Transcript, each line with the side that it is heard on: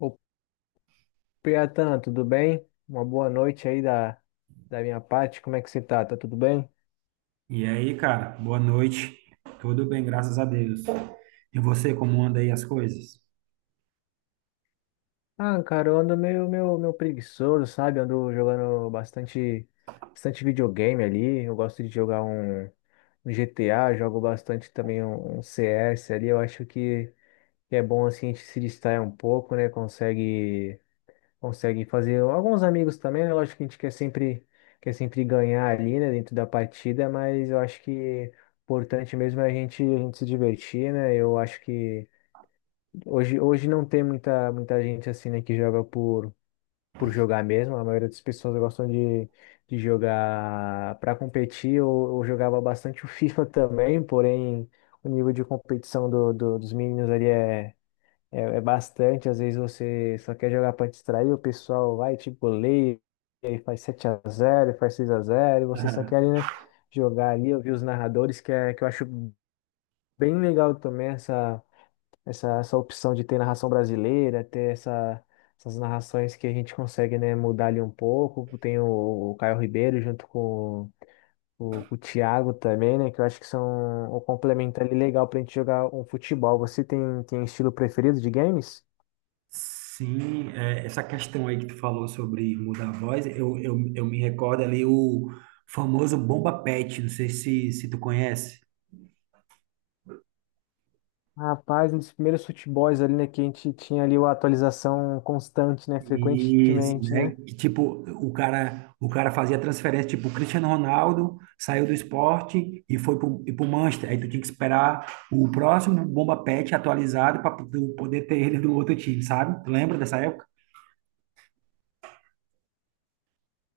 left: Ô, Piatan, tudo bem? Uma boa noite aí da minha parte. Como é que você tá? Tá tudo bem?
right: E aí, cara, boa noite. Tudo bem, graças a Deus. E você, como anda aí as coisas?
left: Ah, cara, eu ando meio preguiçoso, sabe? Ando jogando bastante videogame ali. Eu gosto de jogar um GTA, jogo bastante também um CS ali. Eu acho que é bom assim a gente se distrair um pouco, né? Conseguem fazer alguns amigos também, né? Lógico que a gente quer sempre ganhar ali, né, dentro da partida, mas eu acho que o importante mesmo é a gente se divertir, né? Eu acho que hoje não tem muita gente assim, né, que joga por jogar mesmo. A maioria das pessoas gostam de jogar para competir. Eu jogava bastante o FIFA também, porém o nível de competição dos meninos ali é bastante. Às vezes você só quer jogar para distrair, o pessoal vai, tipo, goleia, e aí faz 7 a 0, faz 6 a 0, e você só quer, né, jogar ali. Eu vi os narradores, que, é, que eu acho bem legal também essa opção de ter narração brasileira, ter essas narrações que a gente consegue, né, mudar ali um pouco. Tem o Caio Ribeiro junto com o Thiago também, né, que eu acho que são um complemento ali legal para a gente jogar um futebol. Você tem estilo preferido de games?
right: Sim, essa questão aí que tu falou sobre mudar a voz, eu me recordo ali o famoso Bomba Pet, não sei se tu conhece.
left: Rapaz, nos primeiros futebols ali, né, que a gente tinha ali uma atualização constante, né,
right: Isso,
left: frequentemente,
right: né?
left: né?
right: Que, tipo, o cara fazia transferência, tipo, o Cristiano Ronaldo saiu do esporte e foi pro Manchester. Aí tu tinha que esperar o próximo bomba pet atualizado para tu poder ter ele do outro time, sabe? Tu lembra dessa época?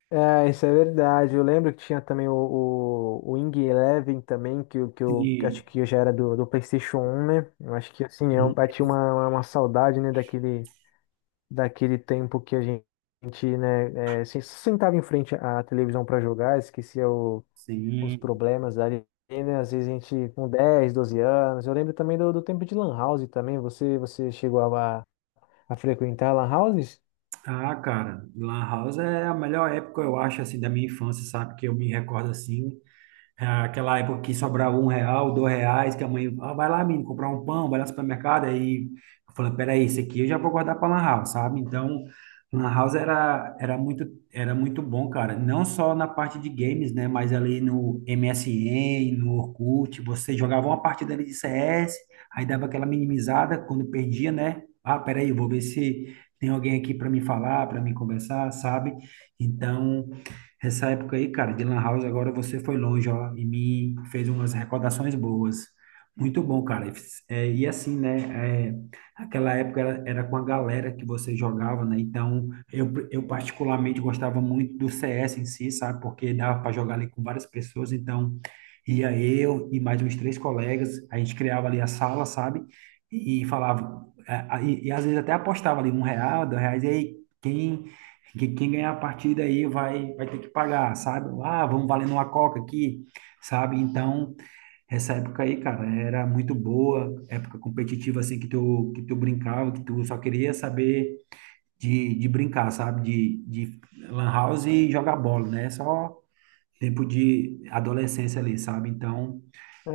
left: É, isso é verdade. Eu lembro que tinha também o Wing Eleven também, que eu
right: Sim,
left: acho que eu já era do PlayStation 1, né? Eu acho que, assim, eu
right: sim,
left: bati uma saudade, né, daquele tempo que a gente, né, sentava em frente à televisão para jogar, esquecia o os
right: sim.
left: problemas ali, né? Às vezes a gente com 10, 12 anos. Eu lembro também do tempo de Lan House também. Você chegou a frequentar Lan Houses?
right: Ah, cara, Lan House é a melhor época, eu acho, assim, da minha infância, sabe? Que eu me recordo assim. É aquela época que sobrava um real, dois reais, que a mãe, ah, vai lá, menino, comprar um pão, vai lá no supermercado. Aí eu falei, peraí, esse aqui eu já vou guardar para Lan House, sabe? Então, Lan House era, era muito bom, cara. Não só na parte de games, né? Mas ali no MSN, no Orkut, você jogava uma partida ali de CS, aí dava aquela minimizada quando perdia, né? Ah, peraí, eu vou ver se tem alguém aqui para me falar, para me conversar, sabe? Então, essa época aí, cara, de Lan House, agora você foi longe, ó, e me fez umas recordações boas. Muito bom, cara. E assim, né? Aquela era com a galera que você jogava, né? Então, eu particularmente gostava muito do CS em si, sabe? Porque dava para jogar ali com várias pessoas. Então, ia eu e mais uns três colegas, a gente criava ali a sala, sabe? E falava, é, a- e às vezes até apostava ali um real, dois reais, e aí, quem quem ganhar a partida aí vai ter que pagar, sabe? Ah, vamos valendo uma coca aqui, sabe? Então, essa época aí, cara, era muito boa, época competitiva, assim, que tu brincava, que tu só queria saber de brincar, sabe? De lan house e jogar bola, né? Só tempo de adolescência ali, sabe? Então,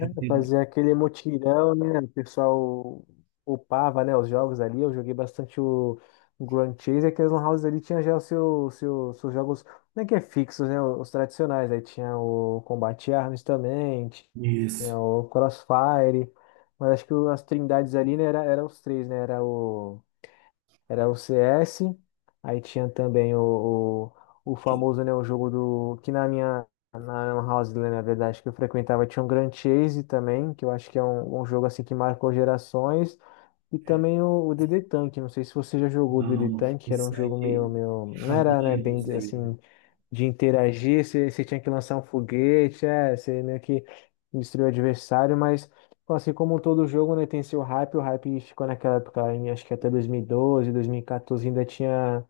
right: é um tempo-
left: fazer aquele mutirão, né? O pessoal upava, né, os jogos ali. Eu joguei bastante o Grand Chase. Aquelas Lan Houses ali tinha já os seus jogos, não é que é fixos, né? Os tradicionais. Aí tinha o Combate Arms também,
right: isso.
left: tinha o Crossfire. Mas acho que as trindades ali, né, era os três, né? Era o CS, aí tinha também o famoso, né, o jogo do, que na minha, na Lan House, né, na verdade, que eu frequentava, tinha um Grand Chase também, que eu acho que é um jogo, assim, que marcou gerações, e
right: É,
left: também o D D Tank. Não sei se você já jogou o D D
right: não,
left: Tank, que era um jogo meio, meio, não
right: eu não
left: era, né,
right: lembro,
left: bem,
right: esse aí.
left: assim, de interagir. Você tinha que lançar um foguete, você meio que destruiu o adversário, mas, pô, assim como todo jogo, né, tem seu hype. O hype ficou naquela época, acho que até 2012, 2014 ainda tinha.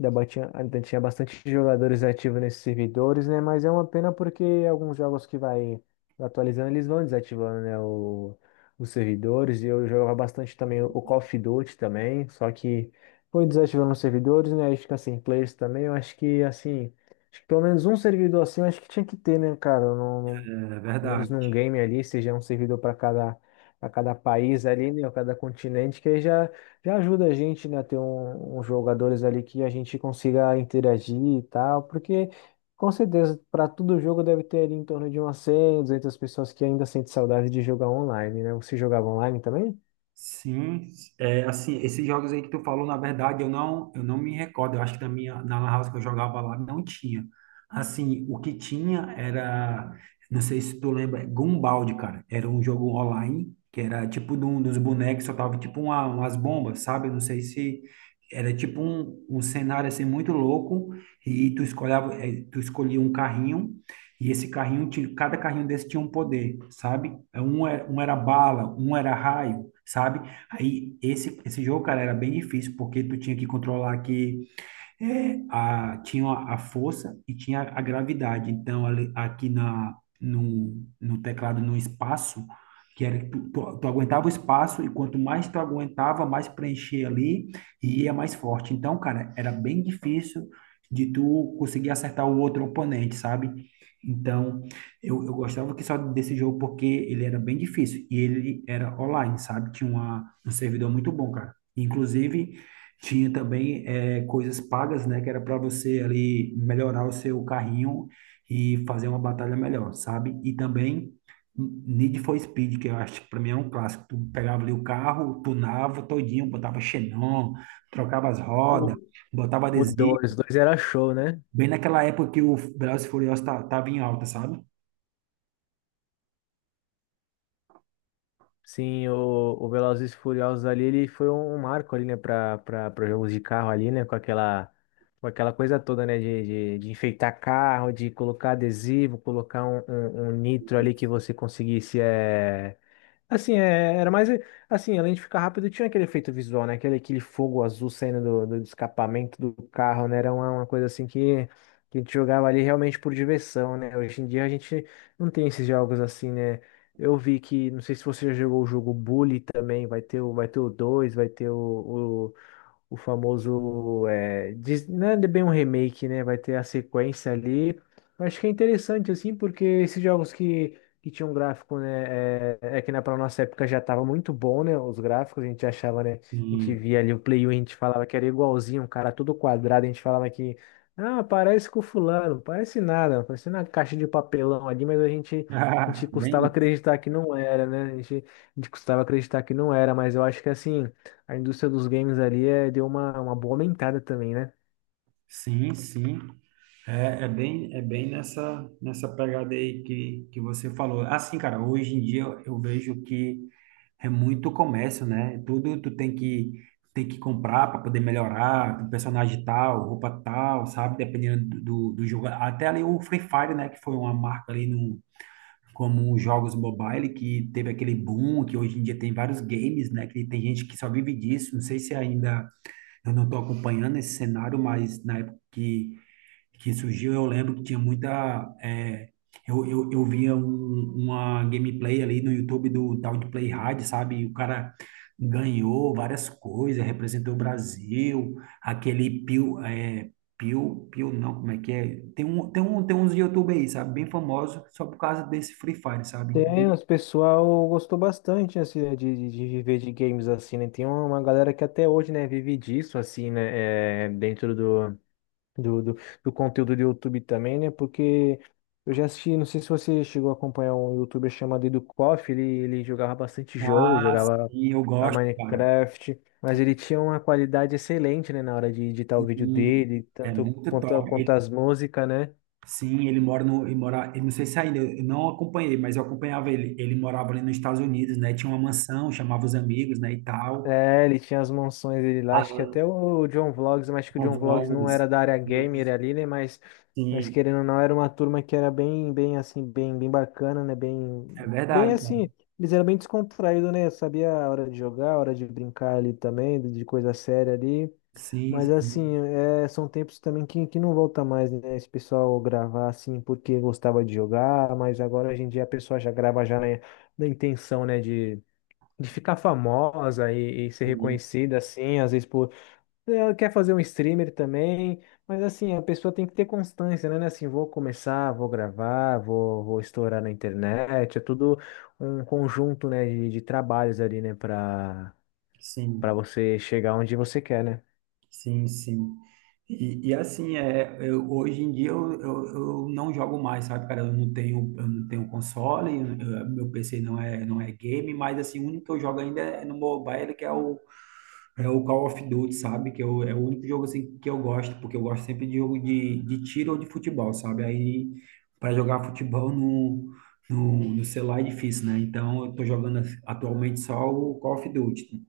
left: Ainda tinha bastante jogadores ativos nesses servidores, né? Mas é uma pena porque alguns jogos que vai atualizando, eles vão desativando, né, os servidores. E eu jogava bastante também o Call of Duty também. Só que foi desativando os servidores, né? Aí fica sem players também. Eu acho que, assim, acho que pelo menos um servidor assim, eu acho que tinha que ter, né, cara? Eu Não,
right: É
left: pelo menos
right: verdade.
left: num game ali, seja um servidor para cada país ali, né, ou cada continente, que aí já ajuda a gente, né, a ter uns jogadores ali que a gente consiga interagir e tal, porque com certeza para todo jogo deve ter ali em torno de umas 100, 200 pessoas que ainda sentem saudade de jogar online, né? Você jogava online também?
right: Sim, é, assim, esses jogos aí que tu falou, na verdade, eu não me recordo. Eu acho que na minha, na Lan House que eu jogava lá não tinha. Assim, o que tinha era, não sei se tu lembra, Gumball, cara. Era um jogo online que era tipo de um dos bonecos, só tava tipo umas bombas, sabe? Eu não sei se era tipo um cenário assim muito louco e tu escolhava, tu escolhia um carrinho. E esse carrinho, tinha- cada carrinho desse tinha um poder, sabe? É, um era, um era bala, um era raio, sabe? Esse jogo, cara, era bem difícil, porque tu tinha que controlar que tinha a força e tinha a gravidade. Então, ali- aqui na, no teclado, no espaço, que era, tu aguentava o espaço e quanto mais tu aguentava, mais preenchia ali e ia mais forte. Então, cara, era bem difícil de tu conseguir acertar o outro oponente, sabe? Então, eu gostava que só desse jogo porque ele era bem difícil e ele era online, sabe? Tinha um servidor muito bom, cara. Inclusive, tinha também coisas pagas, né? Que era para você ali melhorar o seu carrinho e fazer uma batalha melhor, sabe? E também Need for Speed, que eu acho que para mim é um clássico. Tu pegava ali o carro, tunava todinho, botava xenon, trocava as
left: O,
right: rodas, botava
left: o
right: adesivo.
left: Dois era show, né?
right: Bem naquela época que o Velozes e Furiosos ta- tava em alta, sabe?
left: Sim, o Velozes e Furiosos ali, ele foi um marco ali, né, para jogos de carro ali, né, com aquela coisa toda, né, de enfeitar carro, de colocar adesivo, colocar um nitro ali que você conseguisse, assim, era mais. Assim, além de ficar rápido, tinha aquele efeito visual, né? Aquele fogo azul saindo do escapamento do carro, né? Era uma coisa assim que a gente jogava ali realmente por diversão, né? Hoje em dia a gente não tem esses jogos assim, né? Eu vi que, não sei se você já jogou o jogo Bully também, vai ter o dois, vai ter o famoso. É, diz- não é bem um remake, né? Vai ter a sequência ali. Eu acho que é interessante, assim, porque esses jogos que tinham gráfico, né? É que na pra nossa época já tava muito bom, né? Os gráficos, a gente achava, né? A gente
right: E
left: via ali o Play 1, a gente falava que era igualzinho, um cara todo quadrado, a gente falava que, ah, parece com o fulano. Parece nada, parece uma caixa de papelão ali, mas a gente, a gente
right: ah,
left: custava
right: bem,
left: acreditar que não era, né? A gente custava acreditar que não era, mas eu acho que, assim, a indústria dos games ali, deu uma boa aumentada também, né?
right: sim, sim. É, é bem nessa pegada aí que você falou. Assim, cara, hoje em dia eu vejo que é muito comércio, né? Tudo tu tem que comprar para poder melhorar, personagem tal, roupa tal, sabe? Dependendo do jogo. Até ali o Free Fire, né? Que foi uma marca ali no, como os jogos mobile, que teve aquele boom, que hoje em dia tem vários games, né? Que tem gente que só vive disso. Não sei se ainda eu não estou acompanhando esse cenário, mas na época que surgiu, eu lembro que tinha muita, é, eu via um- uma gameplay ali no YouTube do tal de Play Hard, sabe? E o cara ganhou várias coisas, representou o Brasil, aquele Pio. É, Pio não, como é que é? Tem uns YouTube aí, sabe? Bem famosos, só por causa desse Free Fire, sabe?
left: Tem, o pessoal gostou bastante, assim, né, de viver de games, assim, né? Tem uma galera que até hoje, né, vive disso, assim, né, dentro do, do, do conteúdo do YouTube também, né? Porque eu já assisti, não sei se você chegou a acompanhar um YouTuber chamado EduKoff. Ele jogava bastante jogo,
right: Ah,
left: jogava
right: sim, eu
left: a
right: gosto, cara.
left: Minecraft, mas ele tinha uma qualidade excelente, né, na hora de editar o vídeo
right: Sim,
left: dele,
right: é
left: tanto
right: muito
left: quanto,
right: top.
left: quanto as músicas, né?
right: Sim, ele mora, eu não sei se ainda, eu não acompanhei, mas eu acompanhava ele. Ele morava ali nos Estados Unidos, né? Tinha uma mansão, chamava os amigos, né, e tal.
left: É, ele tinha as mansões dele lá, acho que
right: A-
left: até o John Vlogs, mas acho que o
right: com
left: John Vlogs não
right: vlogs.
left: era da área gamer
right: Isso.
left: ali, né? Mas
right: Sim,
left: querendo ou não, era uma turma que era bem, bem assim, bem bacana, né?
right: é
left: Bem
right: verdade, cara.
left: assim, eles eram bem descontraídos, né? Sabia a hora de jogar, a hora de brincar ali também, de coisa séria ali.
right: Sim,
left: Mas
right: sim,
left: assim, são tempos também que não volta mais, né? Esse pessoal gravar assim porque gostava de jogar, mas agora, hoje em dia, a pessoa já grava já na intenção, né, de ficar famosa e ser
right: sim,
left: reconhecida, assim, às vezes por ela quer fazer um streamer também. Mas, assim, a pessoa tem que ter constância, né? Não é assim, vou começar, vou gravar, vou estourar na internet. É tudo um conjunto, né, de trabalhos ali, né, para
right: sim,
left: você chegar onde você quer, né?
right: sim, sim. E assim, é, eu, hoje em dia eu não jogo mais, sabe, cara? Eu não tenho console, eu- meu PC não é, não é game, mas assim, o único que eu jogo ainda é no mobile, que é o, é o Call of Duty, sabe? Que eu, é o único jogo assim que eu gosto, porque eu gosto sempre de jogo de tiro ou de futebol, sabe? Aí para jogar futebol no celular é difícil, né? Então eu tô jogando atualmente só o Call of Duty.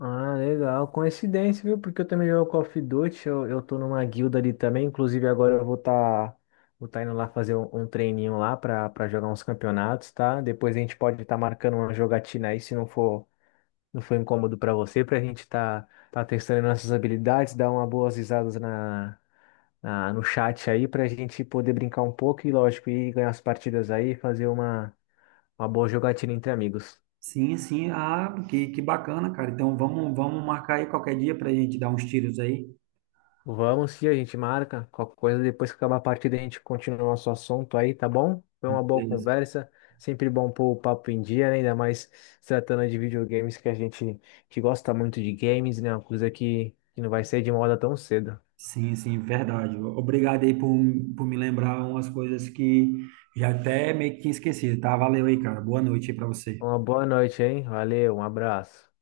left: Ah, legal. Coincidência, viu? Porque eu também jogo Call of Duty, eu tô numa guilda ali também. Inclusive, agora eu vou tá indo lá fazer um treininho lá pra jogar uns campeonatos, tá? Depois a gente pode estar marcando uma jogatina aí, se não for incômodo pra você, pra gente tá testando nossas habilidades, dar uma boas risadas no chat aí, pra gente poder brincar um pouco e, lógico, ir ganhar as partidas aí, fazer uma boa jogatina entre amigos.
right: Sim, sim. Ah, que bacana, cara. Então, vamos, vamos marcar aí qualquer dia pra gente dar uns tiros aí.
left: Vamos sim, a gente marca. Qualquer coisa, depois que acabar a partida, a gente continua o nosso assunto aí, tá bom? Foi uma boa
right: Beleza.
left: conversa. Sempre bom pôr o papo em dia, né? Ainda mais se tratando de videogames que a gente que gosta muito de games, né? Uma coisa que não vai sair de moda tão cedo.
right: Sim, sim, verdade. Obrigado aí por me lembrar umas coisas que já até meio que tinha esquecido, tá? Valeu aí, cara. Boa noite aí pra você.
left: Uma boa noite, hein? Valeu, um abraço.